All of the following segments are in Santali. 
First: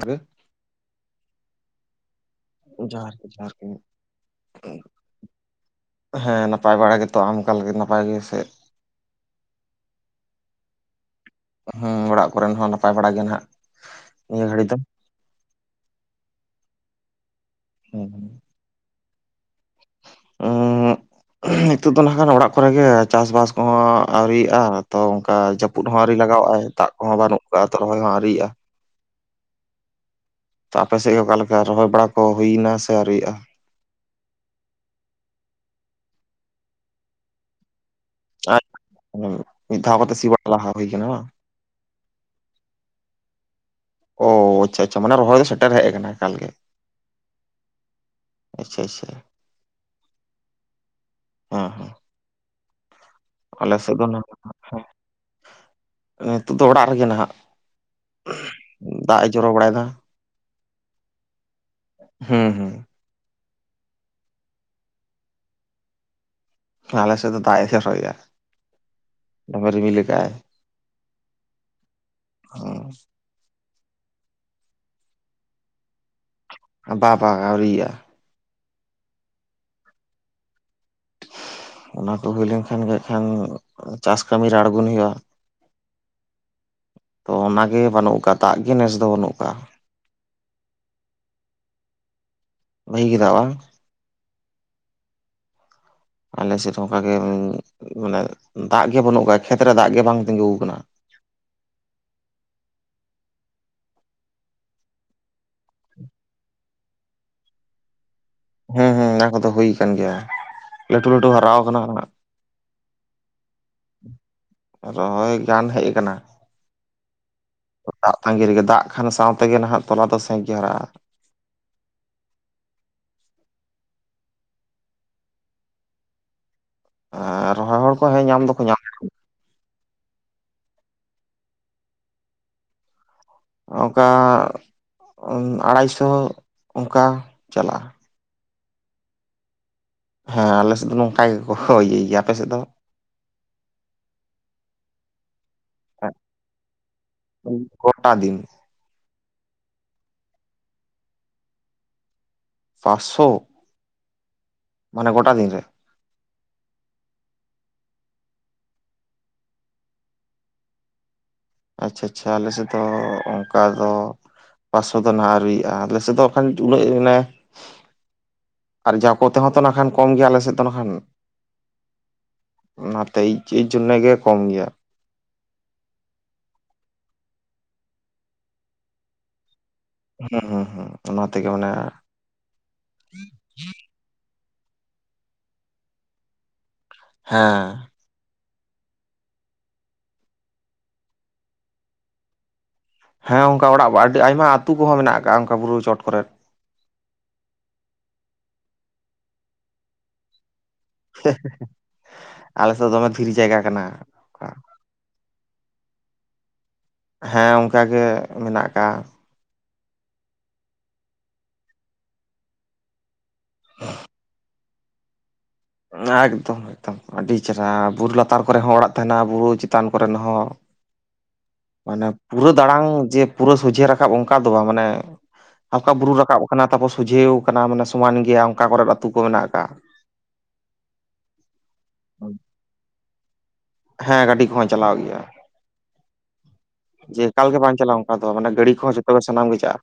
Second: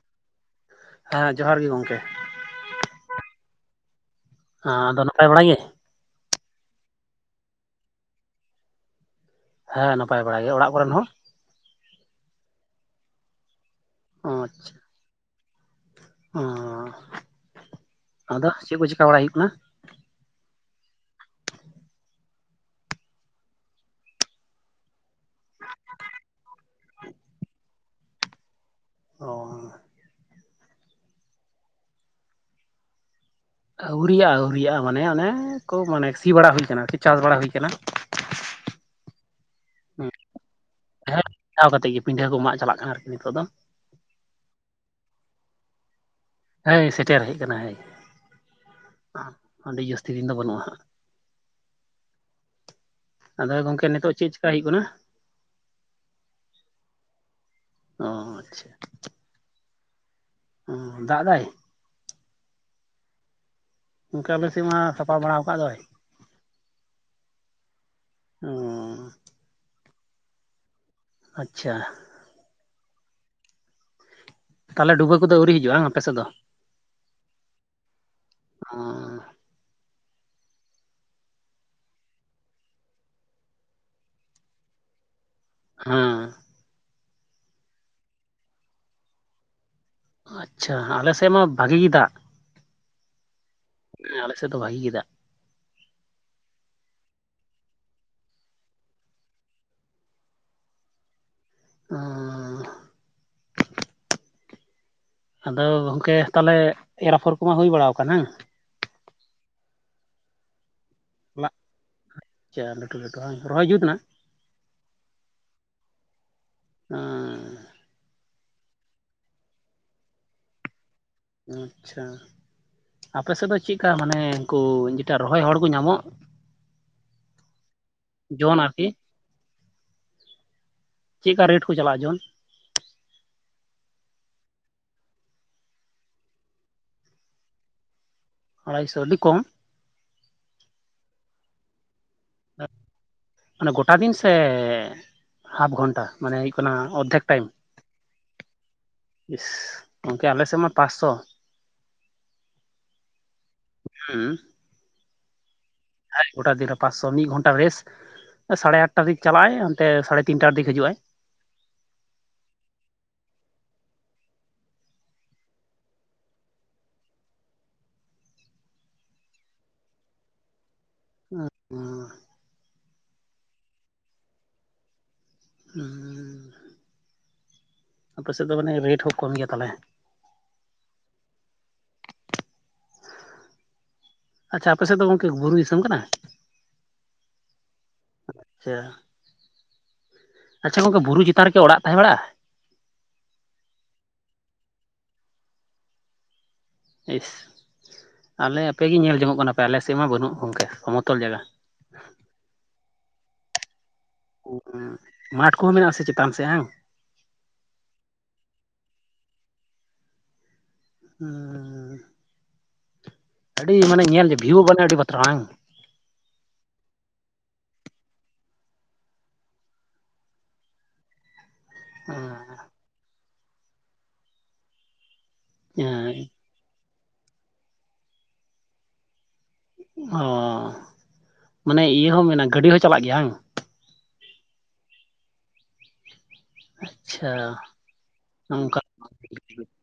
ᱜᱮ᱾ ᱦᱮᱸ ᱡᱚᱦᱟᱨ ᱜᱮ ᱜᱚᱝᱠᱮ ᱡᱚᱦᱟᱨ ᱜᱮ ᱡᱚᱦᱟᱨ ᱜᱮ ᱦᱮᱸ ᱟᱫᱚ ᱱᱟᱯᱟᱭ ᱵᱟᱲᱟᱭ ᱜᱮ ᱦᱮᱸ ᱱᱟᱯᱟᱭ ᱵᱟᱲᱟ ᱜᱮᱛᱚ ᱟᱢ ᱚᱠᱟᱞᱟᱜᱤ ᱱᱟᱯᱟᱭ ᱜᱮ ᱥᱮ ᱦᱮᱸ ᱱᱟᱯᱟᱭ ᱵᱟᱲ ᱜᱮᱭᱟ ᱚᱲᱟᱜ ᱠᱚᱨᱮᱱ ᱦᱚᱸ ᱦᱮᱸ ᱚᱲᱟᱜ ᱠᱚᱨᱮᱱ ᱦᱚᱸ ᱱᱟᱯᱟᱭ ᱵᱟᱲᱟ ᱜᱮ ᱱᱟᱜ ᱱᱤᱭᱟᱹ ᱜᱷᱟᱹᱲᱤ ᱫᱚ ᱚ ᱟᱫᱚ ᱪᱮᱫ ᱠᱚ ᱪᱤᱠᱟ ᱵᱟᱲᱟᱭ ᱦᱩᱭᱩᱜ ᱠᱟᱱᱟ? ᱚ [inaudible] ᱱᱤᱛᱚᱜ ᱫᱚ ᱱᱟᱦᱟᱸᱱ ᱚᱲᱟᱜ ᱠᱚᱨᱮ ᱜᱮ ᱪᱟᱥᱵᱟᱥ ᱠᱚᱦᱚᱸ ᱟᱹᱣᱨᱤᱭᱟᱜᱼᱟ ᱛᱚ ᱚᱱᱠᱟ ᱡᱟᱹᱯᱩᱫ ᱦᱚᱸ ᱟᱹᱣᱨᱤ ᱞᱟᱜᱟᱣᱼᱟᱭ ᱫᱟᱜ ᱠᱚᱦᱚᱸ ᱵᱟᱹᱱᱩᱜ ᱠᱟᱫᱟ ᱨᱚᱦᱚᱭ ᱦᱚᱸ ᱟᱹᱣᱨᱤᱭᱟᱜᱼᱟ ᱚ ᱟᱯᱮ ᱥᱮᱫ ᱜᱮ ᱚᱠᱟᱞᱮᱠᱟ ᱨᱚᱦᱚᱭ ᱵᱟᱲᱟ ᱠᱚ ᱦᱩᱭᱱᱟ ᱥᱮ ᱟᱹᱣᱨᱤᱭᱟᱜᱼᱟ ᱟᱹᱣᱨᱤᱭᱟᱜ ᱟᱹᱣᱨᱤᱭᱟᱜᱼᱟ ᱢᱟᱱᱮ ᱚᱱᱮ ᱠᱚ ᱢᱟᱱᱮ ᱥᱤ ᱵᱟᱲᱟ ᱦᱩᱭ ᱠᱟᱱᱟᱤ ᱪᱟᱥ ᱵᱟᱲᱟ ᱦᱩᱭ ᱟᱠᱟᱱᱟ ᱦᱮᱸ ᱪᱟᱣ [unintelligible] ᱠᱟᱛᱮᱫ ᱜᱮ ᱯᱤᱰᱷᱟᱹ ᱠᱚ ᱢᱟᱜ ᱪᱟᱞᱟᱜ ᱠᱟᱱᱟ ᱟᱨᱠᱤ ᱱᱤᱛᱚᱜ ᱫᱚ ᱚ ᱟᱪᱪᱷᱟ ᱟᱪᱪᱷᱟ ᱢᱟᱱᱮ ᱨᱚᱦᱚᱭ ᱫᱚ ᱥᱮᱴᱮᱨ ᱦᱮᱡ ᱟᱠᱟᱱᱟ ᱮᱠᱟᱞ ᱜᱮ ᱦᱮᱸ ᱥᱮᱴᱮᱨ ᱦᱮᱡ ᱟᱠᱟᱱᱟ ᱦᱮᱸ ᱟᱪᱪᱷᱟ ᱟᱪᱪᱷᱟ ᱟᱹᱰᱤ ᱡᱟᱹᱥᱛᱤ ᱫᱤᱱ ᱫᱚ ᱵᱟᱹᱱᱩᱜᱼᱟ ᱦᱟᱸᱜ ᱦᱮᱸ ᱦᱮᱸ ᱟᱫᱚ ᱟᱞᱮ ᱜᱚᱝᱠᱮ ᱥᱮᱫ ᱱᱤᱛᱚᱜ ᱪᱮᱫ ᱪᱮᱠᱟ ᱦᱩᱭᱩᱜ ᱠᱟᱱᱟ [unintelligible] ᱱᱤᱛᱳᱜ ᱫᱚ ᱚᱲᱟᱜ ᱨᱮᱜᱮ ᱱᱟᱟᱜ ᱚ ᱫᱟᱜ ᱮ ᱡᱚᱨᱚ ᱵᱟᱲᱟᱭᱮᱫᱟ ᱚ ᱫᱟᱜ ᱫᱟᱭ ᱦᱮᱸ ᱦᱮᱸ ᱚᱱᱠᱟ ᱟᱞᱮ ᱥᱮᱫ ᱢᱟ ᱥᱟᱯᱷᱟ ᱵᱟᱲᱟ ᱠᱟᱜ ᱫᱚᱭ ᱟᱞᱮ ᱥᱮᱫ ᱫᱚ ᱫᱟᱜ ᱮ ᱡᱚᱨᱚᱭᱮᱜ- ᱚ ᱟ ᱫᱚᱢᱮ ᱨᱤᱢᱤᱞ ᱠᱟᱜ-ᱟᱭ ᱟᱪᱪᱷᱟ ᱦ ᱛᱟᱦᱚᱞᱮ ᱰᱩᱵᱟᱹ ᱠᱚᱫᱚ ᱟᱹᱣᱨᱤ ᱦᱤᱡᱩᱜᱼᱟ [unintelligible] ᱵᱟ ᱵᱟ ᱟᱹᱣᱨᱤᱭᱟ ᱦ ᱚᱱᱟ ᱠᱚ ᱦᱩᱭ ᱞᱮᱱᱠᱷᱟᱱ ᱜᱮ ᱠᱷᱟᱱ ᱪᱟᱥ ᱠᱟᱹᱢᱤᱤᱨᱮ ᱟᱬᱜᱚᱱ ᱦᱩᱭᱩᱜᱼᱟ ᱦᱮᱸ ᱛᱚ ᱚᱱᱟᱜᱮ ᱵᱟᱹᱱᱩᱜ ᱠᱫᱟ ᱫᱟᱜ ᱜᱮ ᱱᱮᱥ ᱫᱚ ᱵᱟᱹᱱᱩᱜ ᱠᱟᱜ-ᱟ᱾ ᱟᱪᱪᱷᱟ ᱟᱞᱮᱥᱮᱫ ᱢᱟ ᱵᱷᱟᱜᱤ ᱫᱟᱜ [unintelligible] ᱵᱟᱝ ᱦᱮ ᱟᱞᱮ ᱥᱮᱫ ᱫᱚ ᱵᱷᱟᱜᱤ ᱜᱮ ᱫᱟᱜ ᱟᱞᱮ ᱥᱮᱫ ᱚᱱᱠᱟᱜᱮ ᱢᱟᱱᱮ ᱫᱟᱜ ᱜᱮ ᱵᱟᱹᱱᱩᱜ ᱟᱠᱟᱫᱟ ᱠᱷᱮᱛᱨᱮ ᱫᱟᱜ ᱜᱮ ᱵᱟᱝ ᱛᱤᱸᱜᱩ ᱟᱠᱟᱱᱟ [inaudible] [unintelligible] ᱟᱫᱚ ᱜᱚᱝᱠᱮ ᱛᱟᱦᱚᱞᱮ ᱮᱨᱟᱯᱷᱚᱨ ᱠᱚᱢᱟ ᱦᱩᱭ ᱵᱟᱲᱟ ᱠᱟᱱᱟ ᱦᱮᱸ ᱦᱮᱸ ᱚᱱᱟ ᱠᱚᱫᱚ ᱦᱩᱭ ᱟᱠᱟᱱ ᱜᱮᱭᱟ ᱞᱟᱹᱴᱩ ᱞᱟᱹᱴᱩ ᱵᱟᱝ ᱦᱟᱨᱟ ᱞᱟᱜ ᱠᱟᱱᱟ ᱚᱱᱟ ᱟᱪᱪᱷᱟ ᱞᱟᱹᱴᱩ ᱞᱟᱹᱴᱩ ᱵᱟᱝ ᱨᱚᱦᱚᱭ ᱡᱩᱛ ᱮᱱᱟ ᱨᱚᱦᱚᱭ ᱜᱟᱱ ᱦᱮᱡ ᱠᱟᱱᱟ ᱚᱸᱻ ᱫᱟᱜ ᱛᱟᱺᱜᱤ ᱨᱮᱜᱮ ᱫᱟᱜ ᱠᱷᱟᱱ ᱥᱟᱶ ᱛᱮᱜᱮ ᱱᱟᱦᱟᱜ ᱛᱚᱞᱟ ᱫᱚ ᱥᱮᱸᱠ ᱜᱮ ᱦᱟᱨᱟᱜ- ᱟ ᱟᱪᱪᱷᱟ ᱟᱯᱮ ᱥᱮᱫ ᱫᱚ ᱪᱮᱫᱠᱟ ᱢᱟᱱᱮ ᱩᱱᱠᱩ ᱡᱮᱴᱟ ᱨᱚᱦᱚᱭ ᱦᱚᱲ ᱠᱚ ᱧᱟᱢᱚᱜ ᱟᱨ ᱨᱚᱦᱚᱭ ᱦᱚᱲ ᱠᱚ ᱦᱮᱸ ᱧᱟᱢ ᱡᱚᱱ ᱫᱚᱠᱚ ᱧᱟᱢ ᱟᱨᱠᱤ ᱪᱮᱫᱠᱟ ᱨᱮᱴ ᱠᱚ ᱪᱟᱞᱟᱜᱼᱟ ᱡᱚᱱ ᱚᱱᱠᱟ ᱟᱲᱟᱭᱥᱚ ᱚᱱᱠᱟ ᱪᱟᱞᱟᱜᱼᱟ ᱟᱲᱟᱭᱥᱚ ᱟᱹᱰᱤ ᱠᱚᱢ ᱦᱮᱸ ᱟᱞᱮᱥᱮᱫ ᱫᱚ ᱱᱚᱝᱠᱟ ᱜᱮᱠᱚ ᱦᱚᱭᱟᱭᱟ ᱜᱮᱭᱟ ᱟᱯᱮ ᱥᱮᱫ ᱫᱚ ᱢᱟᱱᱮ ᱜᱚᱴᱟ ᱫᱤᱱ ᱥᱮ ᱦᱟᱯ ᱜᱷᱚᱱᱴᱟ ᱢᱟᱱᱮ ᱦᱩᱭᱩᱜ ᱠᱟᱱᱟ ᱚᱨᱫᱷᱮᱠ ᱴᱟᱭᱤᱢ ᱜᱚᱴᱟ ᱫᱤᱱ ᱤᱥ ᱜᱚᱢᱠᱮ ᱟᱞᱮ ᱥᱮᱫ ᱢᱟ ᱯᱟᱸᱥᱥᱚ ᱯᱟᱸᱟᱥᱳ ᱦᱮᱸ ᱢᱟᱱᱮ ᱜᱚᱴᱟ ᱫᱤᱱ ᱨᱮ ᱜᱚᱴᱟ ᱫᱤᱱ ᱨᱮ ᱯᱟᱸᱪᱥᱚ ᱢᱤᱫ ᱜᱷᱚᱱᱴᱟ ᱨᱮᱥᱴ ᱥᱟᱲᱮ ᱟᱴᱴᱟ ᱫᱤᱠ ᱪᱟᱞᱟᱜᱼ ᱟᱭ ᱚᱱᱛᱮ ᱥᱟᱲᱮ ᱛᱤᱱᱴᱟ ᱫᱤᱠᱮ ᱦᱤᱡᱩᱜᱼ ᱟᱭ ᱟᱪᱪᱷᱟ ᱟᱪᱪᱷᱟ ᱟᱞᱮ ᱥᱮᱫ ᱫᱚ ᱚᱱᱠᱟ ᱫᱚ ᱯᱟᱥᱥᱳ ᱫᱚ ᱱᱟᱦᱟᱜ ᱟᱹᱨᱩᱭᱼᱟ ᱟᱞᱮ ᱥᱮᱫ ᱫᱚᱠᱷᱟᱱ ᱩᱱᱟᱹᱜ ᱢᱟᱱᱮ ᱟᱨ ᱡᱟ ᱠᱚᱛᱮᱦᱚᱸ ᱛᱚ ᱱᱟᱠᱷᱟᱱ ᱠᱚᱢ ᱜᱮᱭᱟ ᱟᱞᱮ ᱥᱮᱫ ᱫᱚ ᱠᱷᱟᱱ ᱚ [unintelligible] ᱮᱭᱡᱚᱱᱱ ᱜᱮ ᱠᱚᱢ ᱜᱮᱭᱟ ᱩ ᱟᱯᱮ ᱥᱮᱫ ᱫᱚ ᱢᱟᱱᱮ ᱨᱮᱴ ᱦᱚᱸ ᱠᱚᱢ ᱜᱮᱭᱟ ᱛᱟᱦᱟᱞᱮ ᱦᱩᱸ ᱦᱩᱸ ᱦᱩᱸ ᱚᱱᱟ ᱛᱮᱜᱮ ᱢᱟᱱᱮ ᱟᱪᱪᱷᱟ ᱟᱯᱮ ᱥᱮᱫ ᱫᱚ ᱜᱚᱢᱠᱮ ᱵᱩᱨᱩ ᱫᱤᱥᱚᱢ ᱠᱟᱱᱟ ᱦᱮᱸ ᱟᱪᱪᱷᱟ ᱟᱪᱪᱷᱟ ᱜᱚᱝᱠᱮ ᱵᱩᱨᱩ ᱪᱮᱛᱟᱱ ᱨᱮᱜᱮ ᱚᱲᱟᱜ ᱛᱟᱦᱮᱸ ᱵᱟᱲᱟᱜᱼᱟ ᱦᱮᱸ ᱚᱱᱠᱟ ᱚᱲᱟᱜ ᱟᱹᱰᱤ ᱟᱭᱢᱟ ᱟᱹᱛᱩ ᱠᱚᱦᱚᱸ ᱢᱮᱱᱟᱜ ᱟᱠᱟᱫ ᱚᱱᱠᱟ ᱵᱩᱨᱩ ᱪᱚᱴ ᱠᱚᱨᱮᱫ ᱤᱥ ᱟᱞᱮ ᱟᱯᱮᱜ ᱜᱮ ᱧᱮᱞ ᱡᱚᱝᱚᱜ ᱠᱟᱱᱟ ᱯᱮ ᱟᱞᱮᱥᱮᱫ ᱢᱟ ᱵᱟᱹᱱᱩᱜ ᱜᱚᱝᱠᱮ ᱥᱚᱢᱚᱛᱚᱞ ᱡᱟᱭᱜᱟ ᱟᱞᱮ ᱥᱮᱫ ᱫᱚ ᱫᱚᱢᱮ ᱫᱷᱤᱨᱤ ᱡᱟᱭᱜᱟ ᱠᱟᱱᱟ ᱢᱟᱴᱷ ᱠᱚᱦᱚᱸ ᱢᱮᱱᱟᱜ ᱟᱥᱮ ᱪᱮᱛᱟᱱ ᱥᱮᱫ ᱵᱟᱝᱟᱝ ᱦᱮᱸ ᱚᱱᱠᱟᱜᱮ ᱢᱮᱱᱟᱜ ᱠᱟᱜ-ᱟ ᱟᱹᱰᱤ ᱢᱟᱱᱮ ᱧᱮᱞ ᱵᱷᱤᱭᱩ ᱵᱟᱱᱮ ᱟᱹᱰᱤ ᱵᱟᱛᱨᱚ ᱵᱟᱝ ᱮᱠᱫᱚᱢ ᱮᱠᱫᱚᱢ ᱟᱹᱰᱤ ᱪᱮᱦᱨᱟ ᱵᱩᱨᱩ ᱞᱟᱛᱟᱨ ᱠᱚᱨᱮ ᱦᱚᱸ ᱚᱲᱟᱜ ᱛᱟᱦᱮᱱᱟ ᱵᱩᱨᱩ ᱪᱮᱛᱟᱱ ᱠᱚᱨᱮᱱ ᱦᱚᱸ ᱢᱟᱱᱮ ᱯᱩᱨᱟᱹ ᱫᱟᱬᱟᱝ ᱡᱮ ᱯᱩᱨᱟᱹ ᱥᱚᱡᱷᱮ ᱨᱟᱠᱟᱵ ᱚᱱᱠᱟ ᱫᱚ ᱵᱟᱝ ᱢᱟᱱᱮ ᱦᱟᱞᱠᱟ ᱵᱩᱨᱩ ᱨᱟᱠᱟᱵ ᱠᱟᱱᱟ ᱛᱟᱨᱯᱚᱨ ᱥᱚᱡᱷᱮᱣ ᱠᱟᱱᱟ ᱢᱟᱱᱮ ᱥᱚᱢᱟᱱ ᱜᱮᱭᱟ ᱚᱱᱠᱟ ᱠᱚᱨᱮ ᱟᱹᱛᱩ ᱠᱚ ᱢᱮᱱᱟᱜ ᱠᱚᱣᱟ ᱚ ᱢᱟᱱᱮ ᱤᱭᱟᱹ ᱦᱚᱸ ᱢᱮᱱᱟ ᱜᱟᱹᱰᱤ ᱦᱚᱸ ᱪᱟᱞᱟᱜ ᱜᱮᱭᱟ ᱵᱟᱝ ᱦᱮᱸ ᱜᱟᱹᱰᱤ ᱠᱚᱦᱚ ᱪᱟᱞᱟᱣ ᱜᱮᱭᱟ ᱡᱮ ᱟᱪᱪᱷᱟ ᱮᱠᱟᱞ ᱜᱮ ᱵᱟᱝ ᱪᱟᱞᱟᱜᱼᱟ ᱚᱱᱠᱟ ᱫᱚ ᱢᱟᱱᱮ ᱜᱟᱹᱰᱤ ᱚᱱᱠᱟ ᱠᱚᱦᱚᱸ ᱡᱚᱛᱚᱜ ᱜᱮ ᱥᱟᱱᱟᱢ ᱜᱮ ᱪᱟᱜᱼᱟ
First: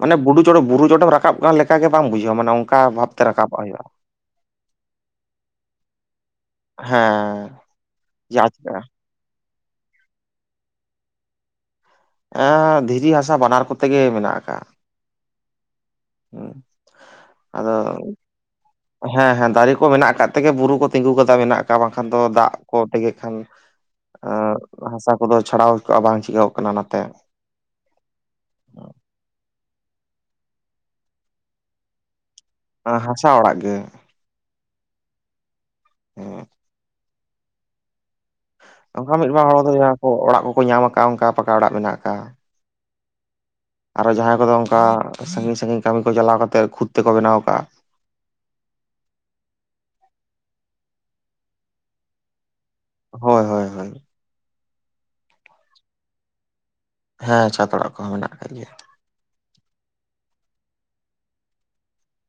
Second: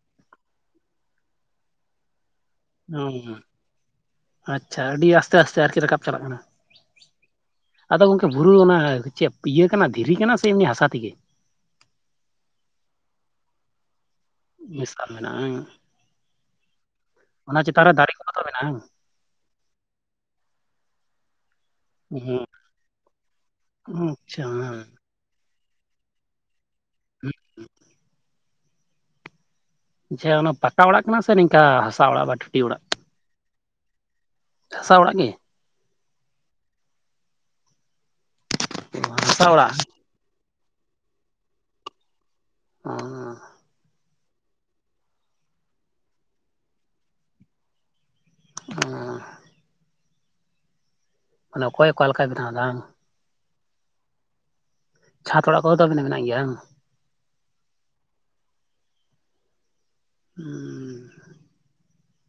ᱢᱟᱱᱮ ᱵᱩᱨᱩ ᱪᱚᱴᱮ ᱵᱩᱨᱩ ᱪᱚᱴᱮᱢ ᱨᱟᱠᱟᱵ ᱠᱟᱱ ᱞᱮᱠᱟ ᱜᱮ ᱵᱟᱝ ᱵᱩᱡᱷᱟᱹᱜ ᱡᱮ ᱢᱟᱱᱮ ᱚᱱᱠᱟ ᱚ ᱵᱷᱟᱵᱛᱮ ᱨᱟᱠᱟᱵᱚᱜ ᱦᱩᱭᱩᱜᱼᱟ ᱟᱪᱪᱷᱟ ᱟᱹᱰᱤ ᱟᱥᱛᱮ ᱟᱥᱛᱮ ᱟᱨᱠᱤ ᱨᱟᱠᱟᱵ ᱪᱟᱞᱟᱜ ᱠᱟᱱᱟ ᱦᱮᱸ ᱟᱫᱚ ᱜᱚᱝᱠᱮ ᱡᱮ ᱵᱩᱨᱩ ᱚᱱᱟ ᱟᱪᱠᱟ ᱪᱮᱫ ᱤᱭᱟᱹ ᱠᱟᱱᱟ ᱫᱷᱤᱨᱤ ᱠᱟᱱᱟ ᱥᱮ ᱮᱢᱱᱤ ᱦᱟᱥᱟ ᱛᱮᱜᱮ ᱫᱷᱤᱨᱤ ᱦᱟᱥᱟ ᱵᱟᱱᱟᱨ ᱠᱚᱛᱮ ᱜᱮ ᱢᱮᱱᱟᱜᱼᱟ ᱢᱮᱥᱟ ᱢᱮᱱᱟᱜᱼᱟ ᱚᱱᱟ ᱟᱫᱚ ᱪᱮᱛᱟᱱ ᱨᱮ ᱫᱟᱨᱮ ᱠᱚᱫᱚ ᱢᱮᱱᱟᱜᱼᱟ ᱦᱮᱸ ᱦᱮᱸ ᱫᱟᱨᱮ ᱠᱚ ᱢᱮᱱᱟᱜ ᱠᱟᱜ ᱛᱮᱜᱮ ᱵᱩᱨᱩ ᱠᱚ ᱛᱤᱸᱜᱩ ᱠᱟᱛᱮ ᱢᱮᱱᱟᱜ ᱟᱠᱟᱫ ᱵᱟᱝᱠᱷᱟᱱ ᱫᱚ ᱵᱟᱝ ᱫᱟᱜ ᱠᱚ ᱛᱮᱸᱜᱮᱫ ᱠᱷᱟᱱ ᱦᱩᱸ ᱟᱪᱪᱷᱟ ᱦᱮᱸ ᱦᱟᱥᱟ ᱠᱚᱫᱚ ᱪᱷᱟᱲᱟᱣ ᱵᱟᱝ ᱪᱤᱠᱟᱹᱣ ᱠᱟᱱᱟ ᱚᱱᱟᱛᱮ ᱡᱮ ᱚᱱᱟ ᱯᱟᱠᱟ ᱚᱲᱟᱜ ᱠᱟᱱᱟ ᱥᱮ ᱱᱤᱝᱠᱟ ᱦᱟᱥᱟ ᱚᱲᱟᱜ ᱵᱟᱴ ᱦᱟᱥᱟ ᱚᱲᱟᱜ ᱜᱮ ᱦᱟᱥᱟ ᱚᱲᱟᱜ ᱜᱮ ᱦᱮᱸ ᱚ ᱚᱝᱠᱟ ᱢᱤᱫ ᱵᱟᱨ ᱦᱟᱥᱟ ᱦᱚᱲ ᱫᱚ ᱚᱲᱟᱜ ᱡᱟᱦᱟᱸ ᱠᱚ ᱚᱲᱟᱜ ᱠᱚᱠᱚ ᱧᱟᱢ ᱟᱠᱟᱫ ᱚᱱᱠᱟ ᱯᱟᱠᱟ ᱚᱲᱟᱜ ᱢᱮᱱᱟᱜ ᱠᱟᱜ-ᱟ [unintelligible] ᱟᱨ ᱡᱟᱦᱟᱸᱭ ᱠᱚᱫᱚ ᱚᱱᱠᱟ ᱥᱟᱹᱜᱤᱧ ᱥᱟᱹᱜᱤᱧ ᱠᱟᱹᱢᱤ ᱠᱚ ᱪᱟᱞᱟᱣ ᱠᱟᱛᱮ ᱠᱷᱩᱫᱽ ᱛᱮᱠᱚ ᱵᱮᱱᱟᱣ ᱠᱟᱜᱼᱟ [unintelligible] ᱢᱟᱱᱮ ᱚᱠᱚᱭᱮ ᱚᱠᱟ ᱞᱮᱠᱟ ᱵᱮᱱᱟ ᱫᱟ ᱵᱟᱝ ᱦᱳᱭ ᱦᱳ ᱦᱳ ᱪᱷᱟᱸᱛ ᱚᱲᱟᱜ ᱠᱚᱦᱚ ᱛᱚ ᱟᱵᱤᱱᱟᱜ ᱢᱮᱱᱟᱜ ᱜᱮᱭᱟ ᱵᱟᱝ ᱦᱮᱸ ᱪᱷᱟᱛ ᱚᱲᱟᱜ ᱠᱚᱦᱚᱸ ᱢᱮᱱᱟᱜ ᱠᱟᱜ ᱜᱮᱭᱟ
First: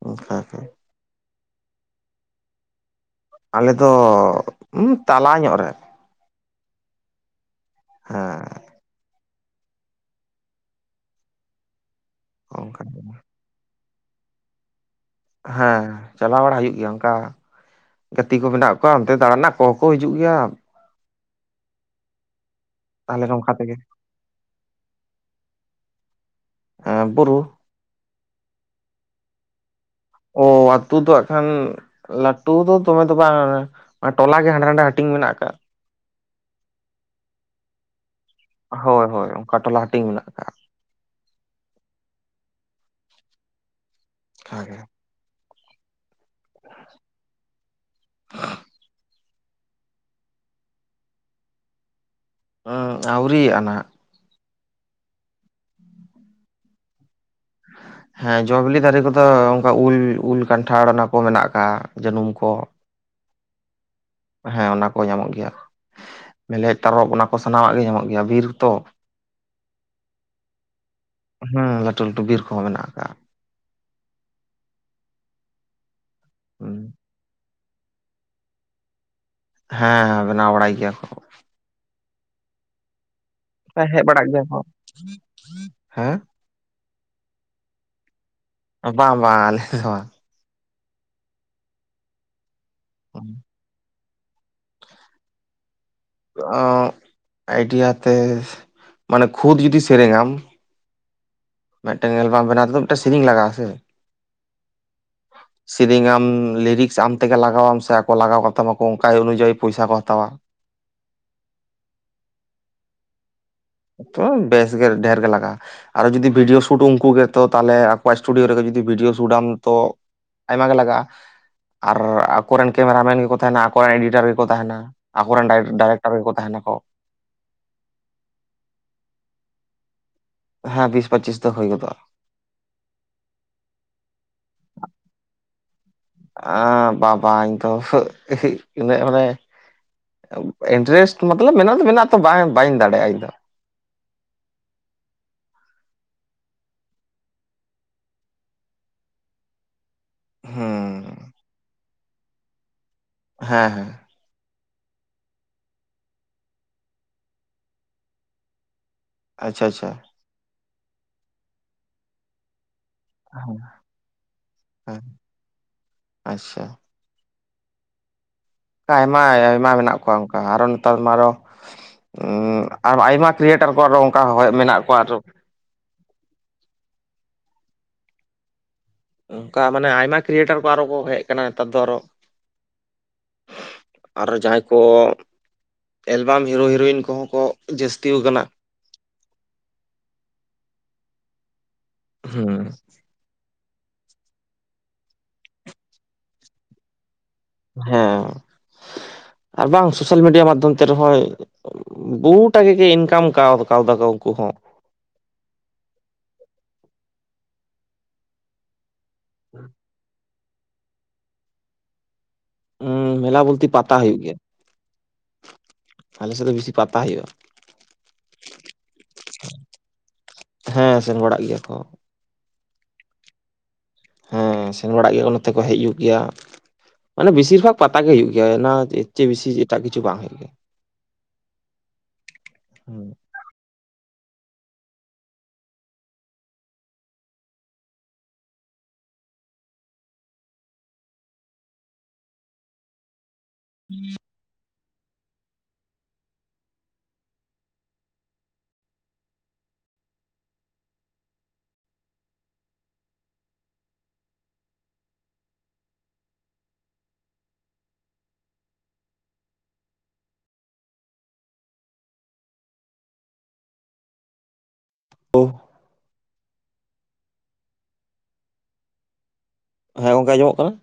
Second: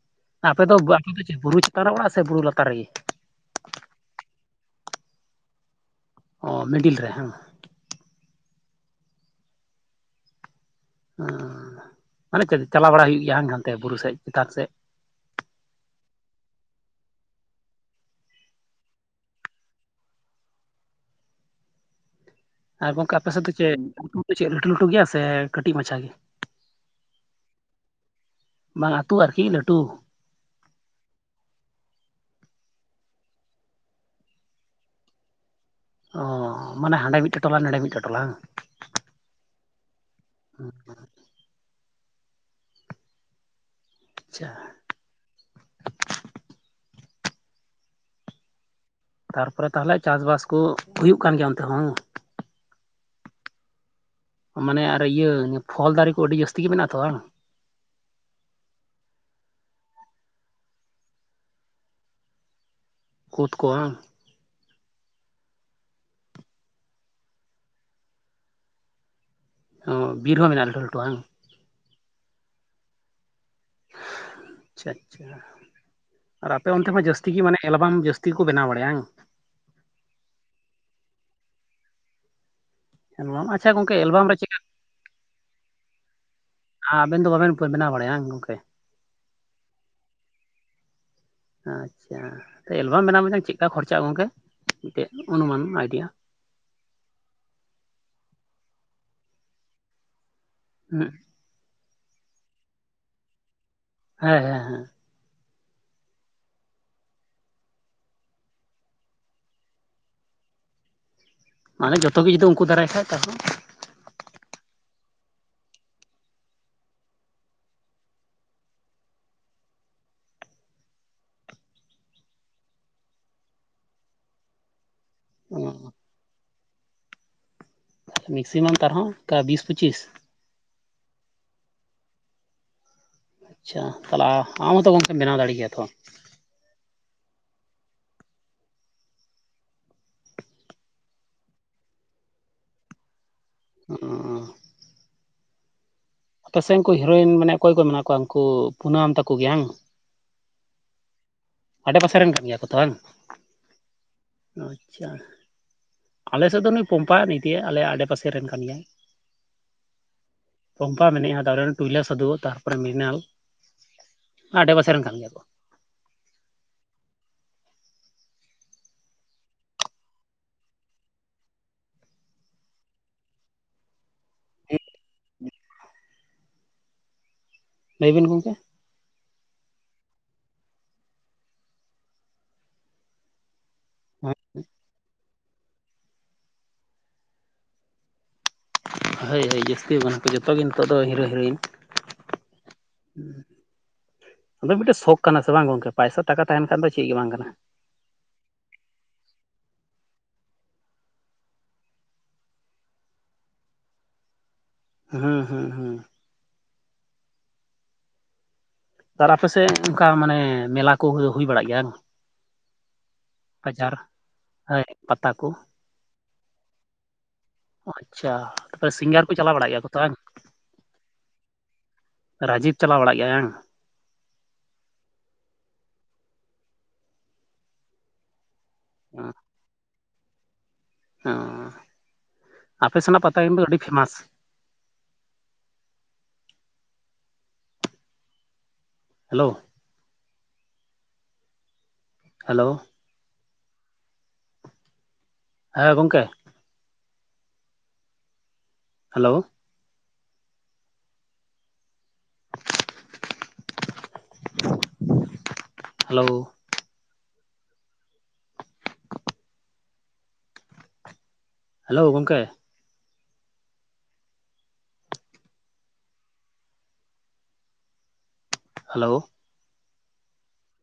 ᱚᱱᱠᱟ ᱜᱮ ᱟᱯᱮ ᱫᱚ ᱟᱯᱮ ᱫᱚ ᱵᱩᱨᱩ ᱪᱮᱛᱟᱱ ᱨᱮ ᱚᱲᱟᱜ ᱥᱮ ᱵᱩᱨᱩ ᱞᱟᱛᱟᱨ ᱨᱮᱜᱮ ᱟᱞᱮ ᱫᱚ [unintelligible] ᱛᱟᱞᱟ ᱧᱚᱜ ᱨᱮ ᱚ ᱢᱤᱰᱤᱞ ᱨᱮ ᱦᱮᱸ ᱦᱮᱸ ᱦᱮᱸ ᱢᱟᱱᱮ ᱪᱮᱫ ᱚᱱᱠᱟ ᱪᱟᱞᱟᱣ ᱵᱟᱲᱟ ᱦᱩᱭᱩᱜ ᱜᱮᱭᱟ ᱦᱟᱱᱛᱮ ᱵᱩᱨᱩ ᱥᱮᱫ ᱪᱮᱛᱟᱱ ᱥᱮᱫ ᱦᱮᱸ ᱪᱟᱞᱟᱣ ᱵᱟᱲᱟ ᱦᱩᱭᱩᱜ ᱜᱮᱭᱟ ᱚᱱᱠᱟ ᱜᱟᱛᱮ ᱠᱚ ᱢᱮᱱᱟᱜ ᱠᱚᱣᱟ ᱚᱱᱛᱮ ᱫᱟᱬᱟᱱ ᱨᱮᱱᱟᱜ ᱠᱚᱦᱚᱸ ᱠᱚ ᱦᱤᱡᱩᱜ ᱜᱮᱭᱟ ᱟᱨ ᱜᱚᱝᱠᱮ ᱛᱟᱦᱚᱞᱮ ᱟᱯᱮ ᱥᱮᱫ ᱫᱚ ᱱᱚᱝᱠᱟ ᱪᱮᱫ ᱛᱮᱜᱮ ᱫᱚ ᱪᱮᱫ ᱞᱟᱹᱴᱩ ᱞᱟᱹᱴᱩ ᱜᱮᱭᱟ ᱥᱮ ᱠᱟᱹᱴᱤᱡ ᱢᱟᱪᱷᱟ ᱜᱮ ᱮᱸ ᱵᱩᱨᱩ ᱵᱟᱝ ᱟᱹᱛᱩ ᱟᱨᱠᱤ ᱞᱟᱹᱴᱩ ᱚᱛᱳ ᱫᱚ ᱟᱠᱷᱟᱱ ᱞᱟᱹᱴᱩ ᱫᱚ ᱫᱚᱢᱮ ᱫᱚ ᱵᱟᱝ ᱴᱚᱞᱟ ᱜᱮ ᱦᱟᱸᱰᱮ ᱱᱟᱸᱰᱮ ᱦᱟᱹᱴᱤᱧ ᱢᱮᱱᱟᱜ ᱠᱟᱜ-ᱟ ᱚᱻᱚ ᱢᱟᱱᱮ ᱟᱸᱰᱮ ᱢᱤᱫᱴᱮᱡ ᱴᱚᱞᱟ ᱱᱚᱰᱮ ᱢᱤᱫᱴᱮᱡ ᱴᱚᱞᱟ ᱦᱮᱵᱟᱝ ᱦᱳᱭ ᱦᱳᱭ ᱚᱱᱠᱟ ᱴᱚᱞᱟ ᱦᱟᱹᱴᱤᱧ ᱢᱮᱱᱟᱜᱼᱟ ᱟᱪᱪᱷᱟ ᱚᱝᱠᱟ ᱜᱮ [inaudible] ᱛᱟᱨᱯᱚᱨᱮ ᱛᱟᱦᱞᱮ ᱪᱟᱥᱵᱟᱥ ᱠᱚ ᱦᱩᱭᱩᱜ ᱠᱟᱱ ᱜᱮᱭᱟ ᱚᱱᱛᱮ ᱦᱚᱸ ᱦᱩᱸ ᱟᱹᱨᱤ ᱟᱱᱟ ᱢᱟᱱᱮ ᱟᱨ ᱤᱭᱟᱹ ᱯᱷᱚᱞ ᱫᱟᱨᱮ ᱠᱚ ᱟᱹᱰᱤ ᱡᱟᱹᱥᱛᱤ ᱜᱮ ᱢᱮᱱᱟᱜ ᱛᱚ ᱵᱟᱝ ᱦ [unintelligible] ᱦᱮᱸ ᱡᱚ ᱵᱤᱞᱤ ᱫᱟᱨᱮ ᱠᱚᱫᱚ ᱚᱱᱠᱟ ᱩᱞ ᱩᱞ ᱠᱟᱱᱴᱷᱟᱲ ᱚᱱᱟ ᱠᱚ ᱢᱮᱱᱟᱜ ᱟᱠᱟᱫ ᱡᱟᱹᱱᱩᱢ ᱠᱚ ᱠᱩᱫ ᱠᱚ ᱦᱟᱝ ᱦᱮᱸ ᱚᱱᱟ ᱠᱚ ᱧᱟᱢᱚᱜ ᱜᱮᱭᱟ ᱢᱮᱞᱦᱮᱫ ᱛᱟᱨᱚᱵ ᱚᱱᱟ ᱠᱚ ᱥᱟᱱᱟᱢᱟᱜ ᱜᱮ ᱧᱟᱢᱚᱜ ᱜᱮᱭᱟ ᱵᱤᱨ ᱛᱚ ᱵᱤᱨ ᱦᱚᱸ ᱢᱮᱱᱟᱜᱼᱟ ᱞᱟᱹᱴᱩ ᱞᱟᱹᱴᱩ ᱵᱟᱝ ᱦᱩᱸ ᱞᱟᱹᱴᱩ ᱞᱟᱹᱴᱩ ᱵᱤᱨ ᱠᱚᱦᱚᱸ ᱢᱮᱱᱟᱜ ᱟᱠᱟᱜᱼᱟ ᱟᱪᱪᱷᱟ ᱟᱪᱪᱷᱟ ᱟᱨ ᱟᱯᱮ ᱚᱱᱛᱮ ᱢᱟ ᱡᱟᱹᱥᱛᱤ ᱜᱮ ᱢᱟᱱᱮ ᱧᱮᱞ ᱟᱵᱟᱢ ᱡᱟᱹᱥᱛᱤ ᱠᱚ ᱵᱮᱱᱟᱣ ᱵᱟᱲᱟᱭᱼᱟ ᱝᱟᱝ ᱦᱮᱸ ᱵᱮᱱᱟᱣ ᱵᱟᱲᱟᱭ ᱜᱮᱭᱟ ᱠᱚ ᱮᱞᱵᱟᱢ ᱟᱪᱪᱷᱟ ᱜᱚᱝᱠᱮ ᱦᱮᱡ ᱵᱟᱲᱟᱜ ᱮᱞᱵᱟᱢ ᱨᱮ ᱜᱮᱭ ᱪᱮᱫᱠᱟ ᱦᱮᱸ ᱟᱵᱮᱱ ᱫᱚ ᱵᱟᱵᱮᱱ ᱵᱮᱱᱟᱣ ᱵᱟᱲᱟᱭᱟ ᱜᱚᱝᱠᱮ ᱵᱟᱝ ᱵᱟᱝ ᱟᱞᱮ ᱫᱚ ᱵᱟᱝ ᱟᱪᱪᱷᱟ ᱮᱞᱵᱟᱢ ᱵᱮᱱᱟᱣ ᱢᱮᱱᱟ ᱪᱮᱫᱞᱮᱠᱟ ᱠᱷᱚᱨᱪᱟ ᱟᱪᱟᱜ ᱜᱚᱢᱠᱮ ᱢᱤᱫᱴᱮᱱ ᱩᱱᱩᱢᱟᱱ ᱟᱭᱰᱤᱭᱟ ᱟᱭᱰᱤᱭᱟ ᱛᱮ ᱢᱟᱱᱮ ᱠᱷᱩᱫ ᱡᱩᱫᱤ ᱥᱮᱨᱮᱧᱟᱢ ᱦᱮᱸ ᱢᱤᱫᱴᱟᱝ ᱮᱞᱵᱟᱢ ᱵᱮᱱᱟᱣ ᱛᱮᱫᱚ ᱢᱤᱫᱴᱟᱝ ᱥᱮᱨᱮᱧ ᱞᱟᱜᱟᱜ ᱟᱥᱮ ᱦᱮᱸ ᱦᱮᱸ ᱦᱮᱸ ᱥᱮᱨᱮᱧ ᱟᱢ ᱞᱤᱨᱤᱠᱥ ᱟᱢ ᱛᱮᱜᱮ ᱞᱟᱜᱟᱣᱟᱢ ᱥᱮ ᱟᱠᱚ ᱞᱟᱜᱟᱣ ᱠᱟᱛᱟᱢᱟ ᱚᱱᱠᱟ ᱚᱱᱩᱡᱟᱭᱤ ᱯᱚᱭᱥᱟ ᱠᱚ ᱦᱟᱛᱟᱣᱟ ᱢᱟᱱᱮ ᱡᱚᱛᱚᱜᱮ ᱡᱩᱚᱫᱤ ᱩᱱᱠᱩ ᱫᱟᱨᱟᱭ ᱠᱷᱟᱡ ᱛᱟᱦᱚᱞᱮ ᱛᱚ ᱵᱮᱥ ᱜᱮ ᱰᱷᱮᱨ ᱜᱮ ᱞᱟᱜᱼᱟ ᱟᱨ ᱡᱩᱫᱤ ᱵᱷᱤᱰᱤᱭᱳ ᱥᱩᱴ ᱩᱱᱠᱩ ᱜᱮᱛᱚ ᱛᱟᱦᱚᱞᱮ ᱟᱠᱚᱣᱟᱜ ᱥᱴᱩᱰᱤᱭᱳ ᱨᱮᱜᱮ ᱡᱤ ᱵᱷᱤᱰᱭᱳ ᱥᱩᱴ ᱟᱢ ᱛᱚ ᱟᱭᱢᱟ ᱜᱮ ᱞᱟᱜᱟᱜᱼᱟ ᱟᱨ ᱟᱠᱚᱨᱮᱱ ᱠᱮᱢᱮᱨᱟ ᱢᱮᱱ ᱜᱮᱠᱚ ᱛᱟᱦᱮᱱᱟ ᱟᱠᱚᱨᱮᱱ ᱮᱰᱤᱴᱟᱨ ᱜᱮᱠᱚ ᱛᱟᱦᱮᱱᱟ ᱟᱠᱚᱨᱮᱱ ᱰᱟᱭᱨᱮᱠᱴᱟᱨ ᱜᱮᱠᱚ ᱛᱟᱦᱮᱱᱟᱠᱚ ᱢᱮᱠᱥᱤᱢᱟᱢ ᱛᱟᱨᱦᱚᱸ ᱚᱱᱠᱟ ᱵᱤᱥ ᱯᱚᱸᱪᱤᱥ ᱦᱮᱸ ᱵᱤᱥ ᱯᱚᱸᱪᱤᱥ ᱫᱚ ᱦᱩᱭ ᱜᱚᱫᱚᱼᱟᱜ ᱟᱪᱪᱷᱟ ᱛᱟᱦᱚᱞᱮ ᱟᱢᱦᱚᱛᱚ ᱜᱚᱝᱠᱮᱢ ᱵᱮᱱᱟᱣ ᱫᱟᱲᱮ ᱠᱮᱭᱟ ᱛᱚ ᱵᱟ ᱵᱟ ᱤᱧ ᱫᱚ ᱤᱱᱟᱹ ᱢᱟᱱᱮ [unintelligible] ᱤᱱᱴᱟᱨᱮᱥᱴ ᱢᱚᱛᱞᱚᱵ ᱢᱮᱱᱟᱜ ᱫᱚ ᱢᱮᱱᱟᱜᱛᱚ ᱵᱟᱝ ᱵᱟᱹᱧ ᱫᱟᱲᱮᱭᱟᱜᱼᱟ ᱤᱧ ᱫᱚ ᱚ ᱯᱟᱥᱮᱡ ᱩᱱᱠᱩ ᱦᱤᱨᱳᱭᱤᱱ ᱢᱟᱱᱮ ᱚᱠᱚᱭ ᱠᱚ ᱢᱮᱱᱟᱜ ᱠᱚᱣᱟ ᱩᱱᱠᱩ ᱯᱩᱱᱟᱹᱢ ᱛᱟᱠᱚ ᱜᱮ ᱦᱟᱝ ᱦᱮᱸ ᱟᱰᱮ ᱯᱟᱥᱮ ᱨᱮᱱ ᱢᱮᱱᱟᱜ ᱜᱮᱭᱟ ᱠᱚ ᱛᱚ ᱵᱟᱝ ᱦᱮᱸ ᱦᱮᱸ ᱟᱪᱪᱷᱟ ᱟᱞᱮᱥᱮᱫ ᱫᱚ ᱱᱩᱭ ᱯᱚᱢᱯᱟ ᱱᱩᱭ ᱫᱤᱭᱮ ᱟᱞᱮ ᱟᱰᱮ ᱯᱟᱥᱮ ᱨᱮᱱ ᱠᱟᱱ ᱜᱮᱭᱟᱭ ᱟᱪᱪᱷᱟ ᱟᱪᱪᱷᱟ ᱯᱟᱢᱯᱟ ᱢᱮᱱᱟᱜᱼᱟᱼᱟ ᱛᱟᱨᱚᱨᱮ ᱴᱩᱭᱞᱞᱟ ᱥᱟᱹᱫᱩᱜ ᱛᱚᱨ ᱛᱟᱨᱯᱚᱨᱮ ᱢᱨᱤᱱᱟᱞ ᱟᱰᱮ ᱯᱟᱥᱮ ᱦᱮᱸ ᱨᱮᱱ ᱠᱟᱱ ᱜᱮᱭᱟ ᱠᱚ ᱟᱪᱪᱷᱟ ᱟᱭᱢᱟ ᱟᱭᱢᱟ ᱢᱮᱱᱟᱜ ᱠᱚᱣᱟ ᱚᱱᱠᱟ ᱟᱨᱚ ᱱᱮᱛᱟᱨ ᱢᱟ ᱟᱨᱚ ᱟᱨ ᱟᱭᱢᱟ ᱠᱨᱤᱭᱮᱴᱟᱨ ᱠᱚ ᱟᱨᱚ ᱚᱱᱠᱟ ᱦᱚᱭ ᱢᱮᱱᱟᱜ ᱠᱚᱣᱟ ᱟᱨ ᱞᱟᱹᱭ ᱵᱤᱱ ᱜᱚᱢᱠᱮ ᱚᱱᱠᱟ ᱢᱟᱱᱮ ᱟᱭᱢᱟ ᱠᱮᱨᱤᱭᱮᱴᱟᱨ ᱠᱚ ᱟᱨᱚ ᱠᱚ ᱦᱮᱡ ᱟᱠᱟᱱᱟ ᱱᱮᱛᱟᱨ ᱫᱚ ᱟᱨᱚ ᱟᱨᱚ ᱡᱟᱦᱟᱸᱭ ᱠᱚ ᱮᱞᱵᱟᱢ ᱦᱤᱨᱳ ᱦᱤᱨᱳᱭᱤᱱ ᱠᱚᱦᱚᱸ ᱠᱚ ᱡᱟᱹᱥᱛᱤ ᱟᱠᱟᱱᱟ ᱦᱳᱭ ᱦᱳᱭ ᱡᱟᱹᱥᱛᱤ ᱟᱠᱟᱱᱟᱠᱚ ᱡᱚᱛᱚᱜ ᱜᱮ ᱱᱤᱛᱚᱜ ᱫᱚ ᱦᱤᱨᱳ ᱦᱤᱨᱳᱭᱤᱱ ᱦᱮᱸ ᱟᱫᱚ ᱢᱤᱫᱴᱮᱡ ᱥᱚᱠᱷ ᱠᱟᱱᱟ ᱥᱮ ᱵᱟᱝ ᱜᱚᱝᱠᱮ ᱯᱚᱭᱥᱟ ᱴᱟᱠᱟ ᱛᱟᱦᱮᱱ ᱠᱷᱟᱱ ᱫᱚ ᱪᱮᱫ ᱜᱮ ᱵᱟᱝ ᱠᱟᱱᱟ ᱦᱮᱸ ᱟᱨ ᱵᱟᱝ ᱥᱳᱥᱟᱞ ᱢᱤᱰᱤᱭᱟ ᱢᱟᱫᱽᱫᱷᱚᱢ ᱛᱮ ᱨᱮᱦᱚᱸ ᱵᱚᱦᱩᱴᱟᱠᱟ ᱜᱮ ᱤᱱᱠᱟᱢ ᱠᱟᱣ ᱠᱟᱣᱫᱟ ᱠᱚ ᱩᱱᱠᱩ ᱦᱚᱸ ᱦᱮᱸ ᱦᱮᱸ ᱦᱮᱸ ᱟᱨ ᱟᱯᱮᱥᱮᱫ ᱚᱱᱠᱟ ᱢᱟᱱᱮ ᱢᱮᱞᱟ ᱠᱚ ᱦᱩᱭ ᱵᱟᱲᱟᱜ ᱜᱮᱭᱟ ᱦᱟᱸᱜ ᱦᱮᱸ ᱢᱮᱞᱟ ᱵᱚᱞᱛᱮ ᱯᱟᱛᱟ ᱦᱩᱭᱩᱜ ᱜᱮᱭᱟ ᱦᱳᱭ ᱯᱟᱛᱟ ᱠᱚ ᱟᱞᱮ ᱥᱮᱫ ᱫᱚ ᱵᱮᱥᱤ ᱯᱟᱛᱟ ᱦᱩᱭᱩᱜ-ᱟ ᱟᱪᱪᱷᱟ ᱛᱚ ᱥᱤᱝᱜᱟᱨ ᱠᱚ ᱪᱟᱞᱟᱣ ᱵᱟᱲᱟᱜ ᱜᱮᱭᱟ ᱠᱚ ᱛᱚ ᱦᱟᱝ ᱦᱮᱸ ᱥᱮᱱ ᱵᱟᱲᱟᱜ ᱜᱮᱭᱟ ᱠᱚ ᱨᱟᱡᱤᱵ ᱪᱟᱞᱟᱣ ᱵᱟᱲᱟᱜ ᱜᱮᱭᱟᱭ ᱦᱟᱝ ᱦᱮᱸ ᱥᱮᱱ ᱵᱟᱲᱟᱜ ᱜᱮᱭᱟ ᱠᱚ ᱱᱚᱛᱮ ᱠᱚ ᱦᱮᱡᱩᱜ ᱜᱮᱭᱟ ᱢᱟᱱᱮ ᱵᱮᱥᱤᱨ ᱵᱷᱟᱜᱽ ᱯᱟᱛᱟ ᱜᱮ ᱦᱩᱭᱩᱜ ᱜᱮᱭᱟ ᱚᱱᱟ ᱦᱚᱛᱮᱛ ᱪᱮ ᱵᱮᱥᱤ ᱮᱴᱟᱜ ᱠᱤᱪᱩ ᱵᱟᱝ ᱦᱩᱭᱩᱜ ᱜᱮ ᱦᱟᱸ ᱟᱯᱮ ᱦᱩᱸ ᱥᱮᱱᱟᱜ ᱯᱟᱛᱟ ᱠᱤᱱᱛᱩ ᱟᱹᱰᱤ ᱯᱷᱮᱢᱟᱥ ᱦᱮᱞᱳ ᱦᱮᱞᱳ [unintelligible] ᱦᱮᱸ ᱜᱚᱝᱠᱮ ᱦᱮᱞᱳ ᱦᱮᱞᱳ ᱦᱮᱞᱳ ᱜᱚᱝᱠᱮ ᱳ ᱦᱮᱞᱳ ᱦᱮᱸ ᱜᱚᱢᱠᱮ ᱟᱸᱡᱚᱢᱚᱜ ᱠᱟᱱᱟ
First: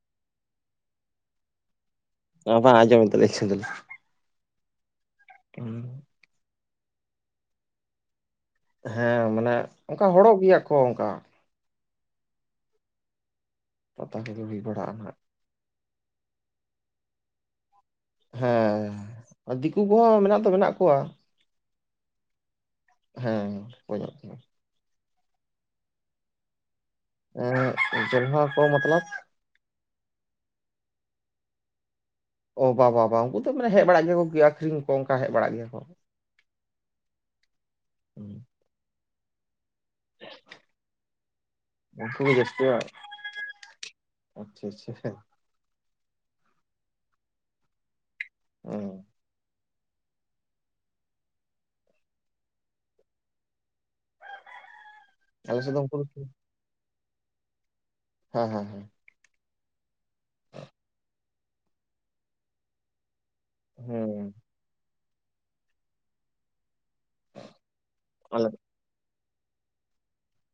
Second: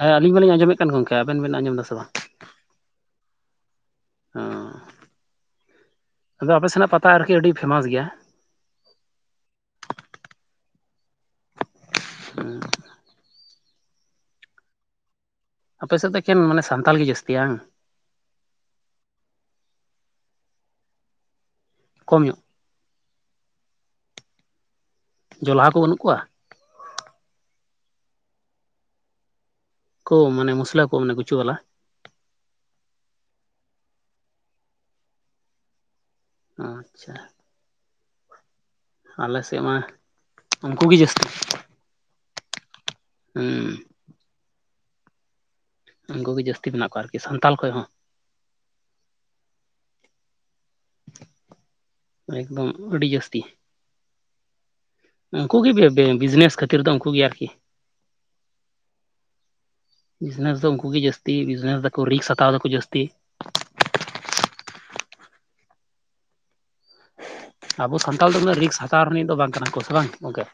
ᱦᱮᱸ ᱟᱹᱞᱤᱧ ᱢᱟᱸᱞᱤᱧ ᱟᱸᱡᱚᱢᱮᱫ ᱠᱟᱱ ᱜᱚᱢᱠᱮ ᱟᱵᱮᱱ ᱵᱮᱱ ᱟᱸᱡᱚᱢ ᱫᱟᱥᱮ ᱵᱟᱝ ᱚ ᱵᱟᱝ ᱟᱸᱡᱚᱢᱮᱫ ᱫᱟᱞᱤᱧ ᱦᱩᱸ ᱚ ᱟᱫᱚ ᱟᱯᱮ ᱥᱮᱱᱟᱜ ᱯᱟᱛᱟ ᱟᱨᱠᱤ ᱟᱹᱰᱤ ᱯᱷᱮᱢᱟᱥ ᱜᱮᱭᱟ ᱦᱮᱸ ᱢᱟᱱᱮ ᱚᱱᱠᱟ ᱦᱚᱲᱚᱜ ᱜᱮᱭᱟ ᱠᱚ ᱚᱱᱠᱟ ᱦᱮᱸ ᱯᱟᱛᱟ ᱠᱚᱜᱮ ᱦᱚᱭ ᱵᱟᱲᱟ ᱦᱟᱸᱜ-ᱟ [inaudible] ᱟᱯᱮ ᱥᱮᱫ ᱫᱚ ᱮᱠᱷᱮᱱ ᱢᱟᱱᱮ ᱥᱟᱱᱛᱟᱞ ᱜᱮ ᱡᱟᱥᱛᱤ ᱦᱟᱝ ᱦᱮᱸ ᱫᱤᱠᱩ ᱠᱚᱦᱚᱸ ᱢᱮᱱᱟᱜ ᱫᱚ ᱢᱮᱱᱟᱜ ᱠᱚᱣᱟ ᱠᱚᱢ ᱧᱚᱜ ᱦᱮᱸ ᱠᱚᱢ ᱧᱚᱜ ᱜᱮᱦᱟᱸ ᱡᱚᱞᱦᱟ ᱠᱚ ᱵᱟᱹᱱᱩᱜ ᱠᱚᱣᱟ ᱡᱚᱞᱦᱟ ᱠᱚ ᱢᱚᱛᱞᱚᱵ ᱠᱚ ᱢᱟᱱᱮ ᱢᱩᱥᱞᱟ ᱠᱚ ᱢᱟᱱᱮ ᱜᱩᱪᱩ ᱵᱟᱞᱟ ᱚ ᱵᱟᱵᱟᱵᱟ ᱩᱱᱠᱩ ᱫᱚ ᱢᱟᱱᱮ ᱦᱮᱡ ᱵᱟᱲᱟᱜ ᱜᱮᱭᱟ ᱠᱚ ᱟᱠᱷᱨᱤᱧ ᱠᱚ ᱚᱱᱠᱟ ᱦᱮᱡ ᱵᱟᱲᱟᱜ ᱜᱮᱭᱟ ᱠᱚ ᱟᱪᱪᱷᱟ ᱦᱮᱸ [inaudible] ᱟᱞᱮ ᱥᱮᱫ ᱢᱟ ᱩᱱᱠᱩ ᱜᱮ ᱡᱟᱹᱥᱛᱤ ᱩᱱᱠᱩ ᱜᱮ ᱡᱟᱹᱥᱛᱤ ᱵᱟᱝ? ᱦᱮᱸ ᱟᱪᱪᱷᱟ ᱟᱪᱪᱷᱟ [inaudible] ᱩᱱᱠᱩᱜᱮ ᱡᱟᱹᱥᱛᱤ ᱢᱮᱱᱟᱜ ᱠᱚᱣᱟ ᱟᱨᱠᱤ ᱥᱟᱱᱛᱟᱞ ᱠᱷᱚᱡ ᱦᱚᱸ ᱚ ᱮᱠᱫᱚᱢ ᱟᱹᱰᱤ ᱡᱟᱹᱥᱛᱤ ᱩᱱᱠᱩ ᱟᱞᱮ ᱜᱮ ᱥᱮᱫ ᱫᱚ ᱫᱚ ᱵᱤᱡᱽᱱᱮᱥ ᱠᱷᱟᱹᱛᱤᱨ ᱫᱚ ᱩᱱᱠᱩ ᱜᱮ ᱟᱨᱠᱤ ᱦᱮᱸ ᱦᱮᱸ ᱦᱮᱸ ᱵᱤᱡᱽᱱᱮᱥ ᱫᱚ ᱩᱱᱠᱩ ᱜᱮ ᱡᱟᱹᱥᱛᱤ ᱵᱤᱡᱱᱮᱥ ᱫᱟᱠᱚ ᱨᱤᱠᱥ ᱦᱟᱛᱟᱣ ᱫᱟᱠᱚ ᱡᱟᱹᱥᱛᱤ ᱦᱮᱸ ᱟᱵᱚ ᱥᱟᱱᱛᱟᱲ ᱫᱚ ᱟᱞᱮ ᱩᱱᱟᱹᱜ ᱨᱤᱠᱥ ᱦᱟᱛᱟᱣ ᱨᱤᱱᱤᱡ ᱫᱚ ᱵᱟᱝ ᱠᱟᱱᱟ ᱠᱚ ᱥᱮ ᱵᱟᱝ ᱜᱚᱝᱠᱮ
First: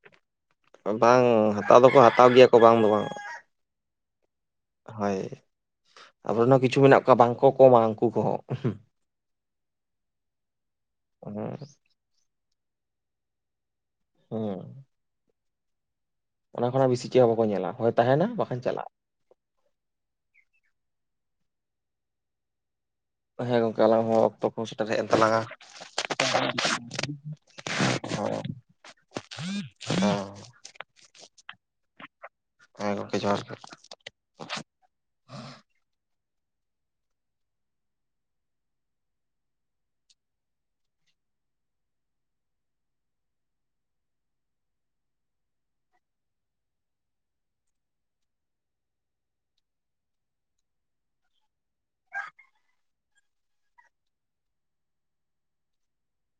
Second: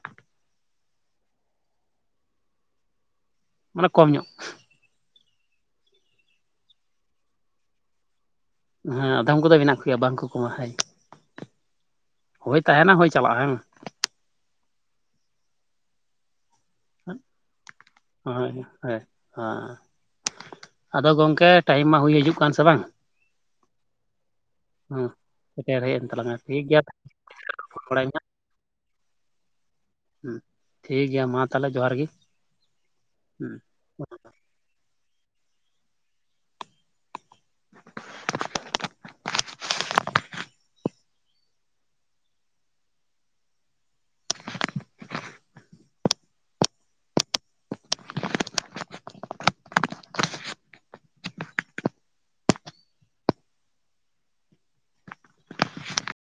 ᱵᱟᱝ ᱦᱟᱛᱟᱣ ᱫᱚᱠᱚ ᱦᱟᱛᱟᱣ ᱜᱮᱭᱟ ᱠᱚ ᱵᱟᱝ ᱫᱚ ᱵᱟᱝ ᱢᱟᱱᱮ ᱠᱚᱢ ᱧᱚᱜ ᱦᱳᱭ ᱟᱵᱚᱨᱮᱱ ᱠᱤᱪᱷᱩ ᱢᱮᱱᱟᱜ ᱠᱚᱣᱟ ᱵᱟᱝᱠᱚ ᱠᱚᱢᱟ ᱩᱱᱠᱩ ᱠᱚᱦᱚᱸ ᱦᱮᱸ ᱟᱫᱚᱢ ᱠᱚᱫᱚ ᱢᱮᱱᱟᱜ ᱠᱚᱭᱟ ᱵᱟᱝ ᱠᱚ ᱠᱚᱢᱟ ᱦ ᱦᱮᱸ ᱦᱳᱭ ᱛᱟᱦᱮᱸᱱᱟ ᱦᱳᱭ ᱪᱟᱞᱟᱜᱼᱟ [unintelligible] ᱦᱮᱸ ᱚᱱᱟ ᱠᱷᱚᱱᱟᱜ ᱵᱮᱥᱤ [unintelligible] ᱪᱮᱫ ᱦᱚᱸ ᱵᱟᱠᱚ ᱧᱮᱞᱟ ᱦᱳᱭ ᱛᱟᱦᱮᱱᱟ ᱵᱟᱠᱷᱟᱱ ᱪᱟᱞᱟᱜᱼᱟ ᱟᱫᱚ ᱜᱚᱝᱠᱮ ᱴᱟᱭᱤᱢ ᱢᱟ ᱦᱩᱭ ᱦᱤᱡᱩᱜ ᱠᱟᱱ ᱥᱮ ᱵᱟᱝ ᱦᱮᱸ ᱜᱚᱝᱠᱮ ᱟᱞᱟᱝ ᱦᱚᱸ ᱚᱠᱛᱚ ᱠᱚᱦ ᱥᱮᱴᱮᱨ ᱦᱮᱡ ᱦᱮᱸ ᱮᱱ ᱛᱟᱞᱟᱝᱟ ᱥᱮᱴᱮᱨ ᱦᱮᱡ ᱮᱱ ᱛᱟᱞᱟᱝᱟ ᱴᱷᱤᱠ ᱜᱮᱭᱟ ᱦᱮᱸ [unintelligible] ᱦ ᱴᱷᱤᱠ ᱜᱮᱭᱟ ᱢᱟ ᱛᱟᱦᱞᱮ ᱡᱚᱦᱟᱨ ᱜᱮ ᱦᱮᱸ ᱜᱚᱢᱠᱮ ᱡᱚᱦᱟᱨ ᱦᱩᱸ ᱜᱮ᱾